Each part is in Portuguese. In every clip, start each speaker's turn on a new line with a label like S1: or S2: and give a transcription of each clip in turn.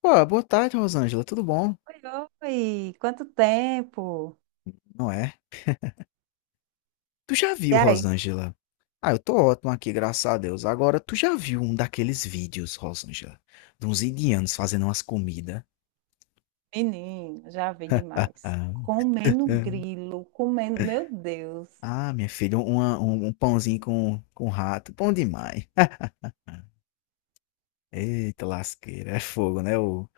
S1: Pô, boa tarde, Rosângela, tudo bom?
S2: Oi, oi! Quanto tempo?
S1: Não é? Tu já
S2: E
S1: viu,
S2: aí?
S1: Rosângela? Ah, eu tô ótimo aqui, graças a Deus. Agora, tu já viu um daqueles vídeos, Rosângela, de uns indianos fazendo umas comidas?
S2: Menino, já vi
S1: Ah,
S2: demais. Comendo
S1: é.
S2: grilo, comendo. Meu Deus!
S1: Ah, minha filha, um pãozinho com rato, bom demais. Eita, lasqueira, é fogo, né? O,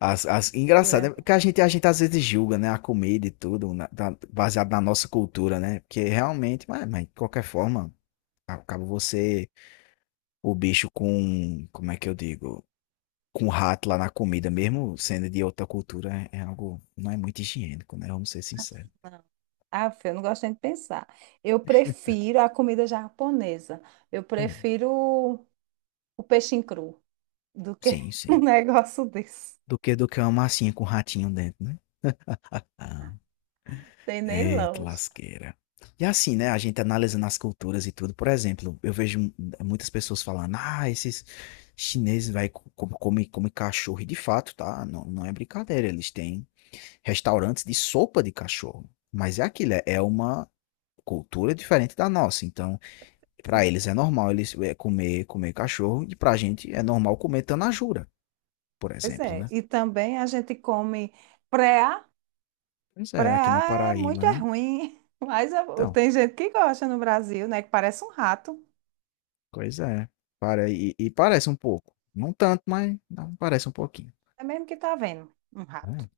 S1: as, as, Engraçado,
S2: Dura.
S1: né? Porque a gente às vezes julga, né? A comida e tudo, baseado na nossa cultura, né? Porque realmente, mas de qualquer forma, acaba você o bicho com, como é que eu digo? Com rato lá na comida, mesmo sendo de outra cultura, é algo, não é muito higiênico, né? Vamos ser sinceros.
S2: Não. Ah, filho, eu não gosto nem de pensar. Eu prefiro a comida japonesa. Eu
S1: Hum,
S2: prefiro o peixe cru do que
S1: sim,
S2: um
S1: sim.
S2: negócio desse.
S1: Do que uma massinha com ratinho dentro, né? Ah,
S2: Tem nem
S1: eita
S2: lógica.
S1: lasqueira. E assim, né? A gente analisando as culturas e tudo. Por exemplo, muitas pessoas falando, ah, esses chineses vai come cachorro. E de fato, tá? Não, é brincadeira. Eles têm restaurantes de sopa de cachorro. Mas é aquilo, é uma cultura diferente da nossa. Então, para eles é normal eles é, comer cachorro e para a gente é normal comer tanajura, por
S2: Pois
S1: exemplo,
S2: é.
S1: né?
S2: E também a gente come preá.
S1: Pois é, aqui na
S2: Preá é
S1: Paraíba,
S2: muito é
S1: né?
S2: ruim, mas
S1: Então,
S2: tem gente que gosta no Brasil, né? Que parece um rato.
S1: coisa é. Para, e parece um pouco. Não tanto, mas não, parece um pouquinho.
S2: É mesmo que tá vendo um rato.
S1: Né?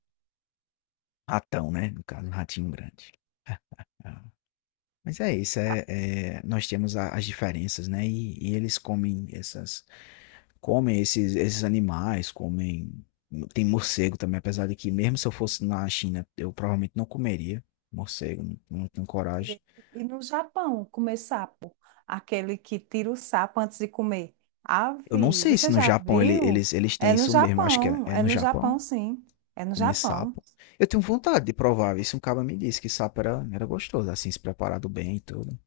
S1: Ratão, né? No caso, um ratinho grande. Ah, mas é isso, nós temos as diferenças, né? E eles comem essas, comem esses, esses animais, comem. Tem morcego também, apesar de que, mesmo se eu fosse na China, eu provavelmente não comeria morcego, não, não tenho coragem.
S2: E, e no Japão, comer sapo, aquele que tira o sapo antes de comer.
S1: Eu não
S2: Ave,
S1: sei se
S2: você
S1: no
S2: já
S1: Japão ele-
S2: viu?
S1: eles, eles têm isso mesmo, acho que é, é
S2: É
S1: no
S2: no Japão,
S1: Japão,
S2: sim. É no
S1: comer
S2: Japão.
S1: sapo. Eu tenho vontade de provar, isso um cara me disse que sapo era gostoso, assim, se preparado bem e tudo.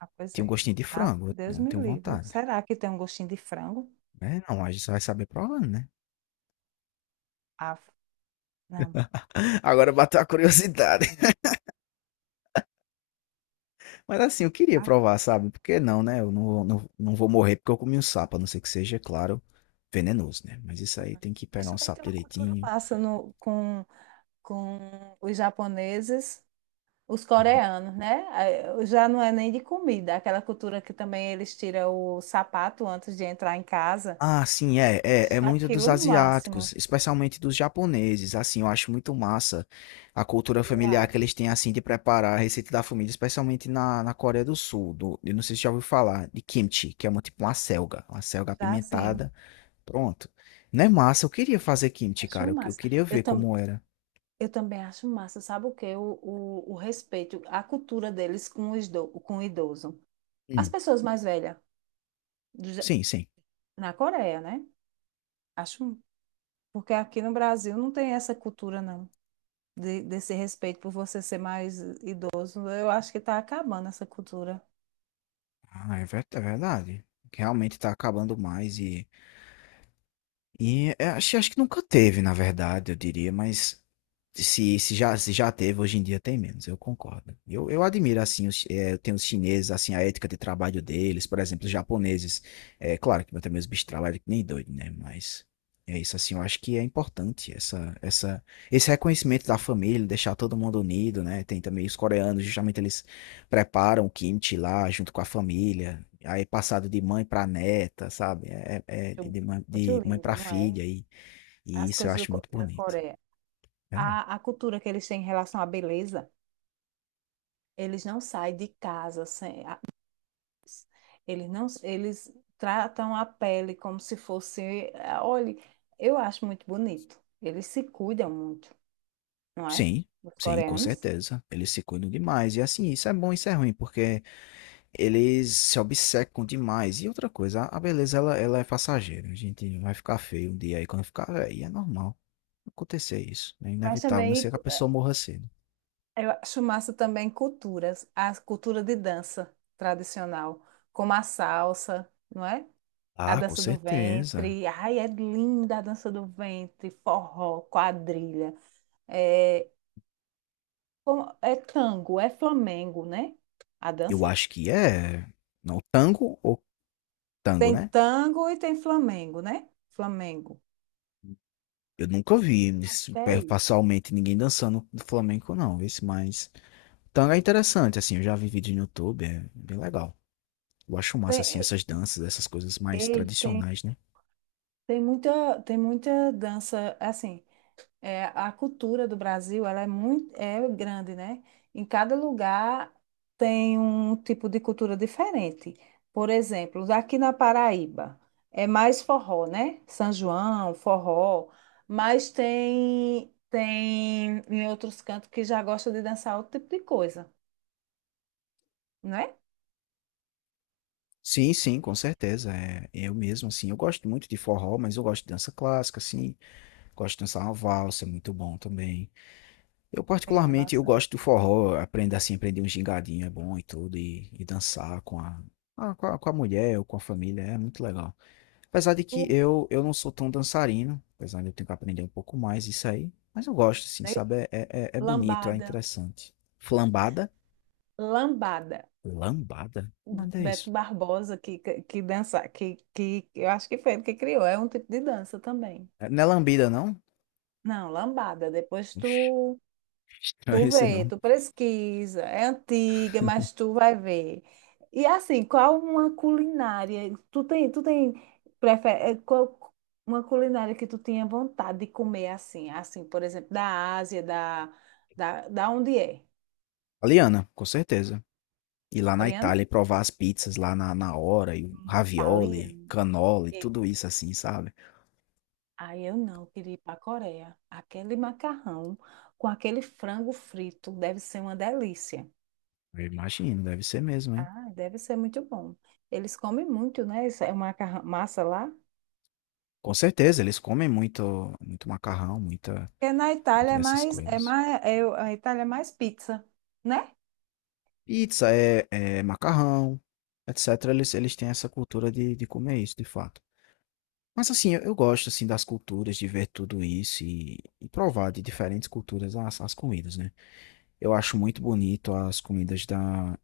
S2: Ah, pois
S1: Tinha um
S2: é.
S1: gostinho de
S2: Ah,
S1: frango,
S2: Deus
S1: eu
S2: me
S1: tenho
S2: livre.
S1: vontade.
S2: Será que tem um gostinho de frango?
S1: É, não, a gente só vai saber provando, né?
S2: Ah, não.
S1: Agora bateu a curiosidade. Mas assim, eu queria
S2: Ah,
S1: provar, sabe? Porque não, né? Eu não vou morrer porque eu comi um sapo, a não ser que seja, claro, venenoso, né? Mas isso aí tem que
S2: mas
S1: pegar um
S2: também
S1: sapo
S2: tem uma cultura
S1: direitinho.
S2: massa no, com os japoneses. Os
S1: Uhum.
S2: coreanos, né? Já não é nem de comida, aquela cultura que também eles tiram o sapato antes de entrar em casa.
S1: Ah, sim,
S2: Acho
S1: é muito
S2: aquilo
S1: dos
S2: o máximo,
S1: asiáticos, especialmente dos japoneses. Assim, eu acho muito massa a cultura
S2: eu
S1: familiar que
S2: acho.
S1: eles têm, assim, de preparar a receita da família, especialmente na Coreia do Sul. Do, eu não sei se já ouviu falar de kimchi, que é uma, tipo uma selga
S2: Já sim,
S1: apimentada. Pronto. Não é massa? Eu queria fazer kimchi,
S2: acho
S1: cara. Eu
S2: massa.
S1: queria
S2: Eu,
S1: ver
S2: tam,
S1: como era.
S2: eu também acho massa, sabe o quê? O respeito, a cultura deles com com o idoso. As pessoas mais velhas, do Ja-
S1: Sim, sim.
S2: na Coreia, né? Acho, porque aqui no Brasil não tem essa cultura, não, desse respeito por você ser mais idoso. Eu acho que está acabando essa cultura.
S1: Ah, é verdade. Realmente tá acabando mais e é, acho que nunca teve, na verdade, eu diria, mas se, se já teve, hoje em dia tem menos, eu concordo. Eu admiro, assim, os, eu tenho os chineses, assim, a ética de trabalho deles, por exemplo, os japoneses. É claro que também os bichos trabalham que nem doido, né? Mas é isso, assim, eu acho que é importante esse reconhecimento da família, deixar todo mundo unido, né? Tem também os coreanos, justamente eles preparam o kimchi lá junto com a família, aí passado de mãe para neta, sabe? É, é
S2: Muito muito
S1: de mãe para
S2: lindo, não é?
S1: filha, e
S2: As
S1: isso eu
S2: coisas
S1: acho muito
S2: Da
S1: bonito.
S2: Coreia.
S1: É,
S2: A cultura que eles têm em relação à beleza, eles não saem de casa sem. A- Eles não, eles tratam a pele como se fosse. Ah, olhe, eu acho muito bonito. Eles se cuidam muito, não é?
S1: sim,
S2: Os
S1: sim, com
S2: coreanos.
S1: certeza. Eles se cuidam demais. E assim, isso é bom, isso é ruim, porque eles se obcecam demais. E outra coisa, a beleza, ela é passageira. A gente vai ficar feio um dia aí, quando ficar velho, é normal acontecer isso. É
S2: Mas
S1: inevitável, a não ser
S2: também
S1: que a pessoa morra cedo.
S2: eu acho massa também culturas, a cultura de dança tradicional, como a salsa, não é? A
S1: Ah, com
S2: dança do
S1: certeza.
S2: ventre, ai, é linda a dança do ventre, forró, quadrilha, é, é tango, é flamengo, né? A
S1: Eu
S2: dança?
S1: acho que é. Não, tango,
S2: Tem
S1: né?
S2: tango e tem flamengo, né? Flamengo.
S1: Eu nunca vi
S2: Acho
S1: isso,
S2: que é
S1: é,
S2: isso.
S1: pessoalmente ninguém dançando do flamenco, não. Esse, mas tango é interessante, assim. Eu já vi vídeo no YouTube, é bem legal. Eu acho massa, assim,
S2: Tem,
S1: essas danças, essas coisas mais
S2: ei, tem,
S1: tradicionais, né?
S2: tem muita dança, assim. É, a cultura do Brasil, ela é grande, né? Em cada lugar tem um tipo de cultura diferente. Por exemplo, aqui na Paraíba é mais forró, né? São João, forró, mas tem em outros cantos que já gosta de dançar outro tipo de coisa, né?
S1: Sim, sim, com certeza. É, eu mesmo, assim, eu gosto muito de forró, mas eu gosto de dança clássica, assim. Gosto de dançar uma valsa, é muito bom também. Eu,
S2: É, a
S1: particularmente, eu
S2: nossa.
S1: gosto do forró, aprender um gingadinho é bom e tudo, e dançar com a, ah, com a mulher ou com a família, é muito legal. Apesar de que
S2: Tu-
S1: eu não sou tão dançarino, apesar de eu ter que aprender um pouco mais isso aí, mas eu gosto, assim,
S2: né?
S1: sabe? É bonito, é
S2: Lambada,
S1: interessante. Flambada?
S2: lambada.
S1: Lambada?
S2: O
S1: Nada é isso.
S2: Beto Barbosa que dança, que eu acho que foi ele que criou, é um tipo de dança também.
S1: É- Não é lambida, não?
S2: Não, lambada. Depois
S1: Oxi, não é
S2: tu
S1: esse
S2: vê,
S1: não.
S2: tu pesquisa. É antiga, mas tu vai ver. E assim, qual uma culinária? Tu tem qual uma culinária que tu tinha vontade de comer assim? Assim, por exemplo, da Ásia, da onde é?
S1: Aliana, com certeza. Ir lá na
S2: Coreana?
S1: Itália e provar as pizzas lá na hora, e o
S2: Hum.
S1: ravioli,
S2: Italiana?
S1: canola e
S2: E-
S1: tudo isso assim, sabe?
S2: Aí eu não, eu queria ir para a Coreia. Aquele macarrão com aquele frango frito deve ser uma delícia.
S1: Eu imagino. Deve ser mesmo, hein?
S2: Ah, deve ser muito bom. Eles comem muito, né? Isso é uma massa lá.
S1: Com certeza, eles comem muito, muito macarrão, muita,
S2: Porque na
S1: muito
S2: Itália
S1: dessas
S2: é
S1: coisas.
S2: mais, é, a Itália é mais pizza, né?
S1: Pizza é macarrão, etc. Eles têm essa cultura de comer isso, de fato. Mas assim, eu gosto assim das culturas, de ver tudo isso e provar de diferentes culturas as, as comidas, né? Eu acho muito bonito as comidas da,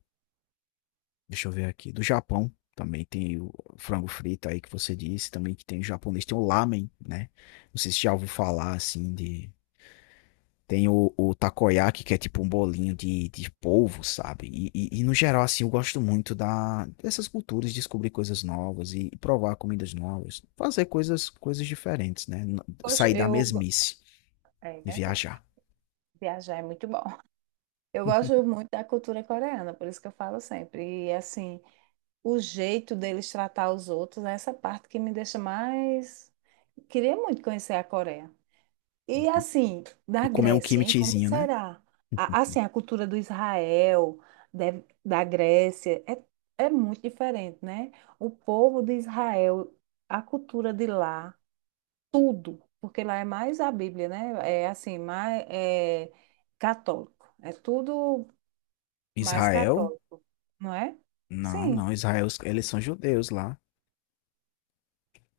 S1: deixa eu ver aqui, do Japão. Também tem o frango frito aí que você disse, também que tem o japonês, tem o lamen, né? Não sei se já ouviu falar assim de tem o takoyaki, que é tipo um bolinho de polvo, sabe? No geral, assim, eu gosto muito da, dessas culturas, descobrir coisas novas e, provar comidas novas, fazer coisas, coisas diferentes, né?
S2: Poxa,
S1: Sair da
S2: eu,
S1: mesmice
S2: é
S1: e
S2: verdade.
S1: viajar.
S2: Viajar é muito bom. Eu gosto muito da cultura coreana, por isso que eu falo sempre. E assim, o jeito deles tratar os outros é essa parte que me deixa mais. Queria muito conhecer a Coreia. E
S1: Uhum.
S2: assim, da
S1: E comer um
S2: Grécia, hein? Como
S1: kimchizinho, né?
S2: será?
S1: Uhum.
S2: Assim, a cultura do Israel, da Grécia, é, é muito diferente, né? O povo de Israel, a cultura de lá, tudo, porque lá é mais a Bíblia, né? É assim, mais é católico. É tudo mais
S1: Israel?
S2: católico, não é?
S1: Não, não,
S2: Sim,
S1: Israel, eles são judeus lá.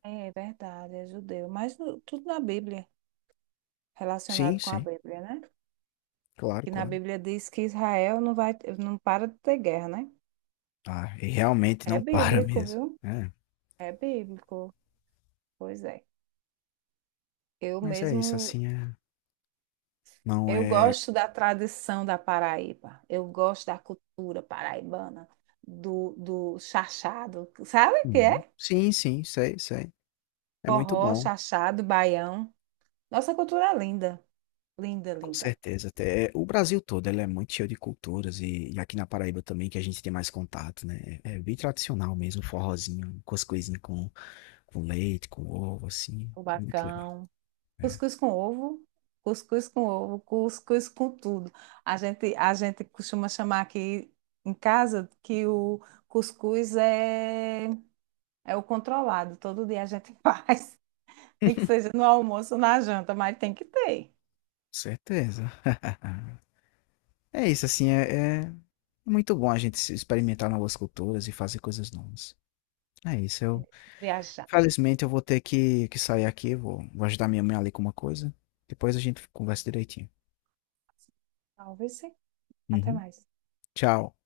S2: é verdade, é judeu, mas tudo na Bíblia,
S1: Sim,
S2: relacionado com a
S1: sim,
S2: Bíblia, né?
S1: claro,
S2: Que na
S1: claro.
S2: Bíblia diz que Israel não para de ter guerra, né?
S1: Ah, e realmente
S2: É
S1: não para
S2: bíblico,
S1: mesmo.
S2: viu?
S1: É,
S2: É bíblico. Pois é. Eu
S1: mas é isso,
S2: mesmo,
S1: assim, é, não
S2: eu
S1: é.
S2: gosto da tradição da Paraíba. Eu gosto da cultura paraibana, do chachado. Sabe o que
S1: Uhum.
S2: é?
S1: Sim, sim, sei, sei. É muito
S2: Forró,
S1: bom,
S2: chachado, baião. Nossa cultura é linda, linda,
S1: com
S2: linda.
S1: certeza. Até o Brasil todo, ele é muito cheio de culturas e aqui na Paraíba também que a gente tem mais contato, né? É bem tradicional mesmo, forrozinho, com as coisinhas com leite, com ovo, assim.
S2: O
S1: É muito legal.
S2: bacão.
S1: É, com
S2: Cuscuz com ovo, cuscuz com ovo, cuscuz com tudo. A gente costuma chamar aqui em casa que o cuscuz é o controlado. Todo dia a gente faz, nem que seja no almoço ou na janta, mas tem que ter.
S1: certeza. É isso, assim, é muito bom a gente se experimentar novas culturas e fazer coisas novas. É isso,
S2: É
S1: eu...
S2: isso. Viajar.
S1: Felizmente eu vou ter que sair aqui, vou, vou ajudar minha mãe ali com uma coisa. Depois a gente conversa direitinho.
S2: Talvez sim. Até
S1: Uhum.
S2: mais.
S1: Tchau.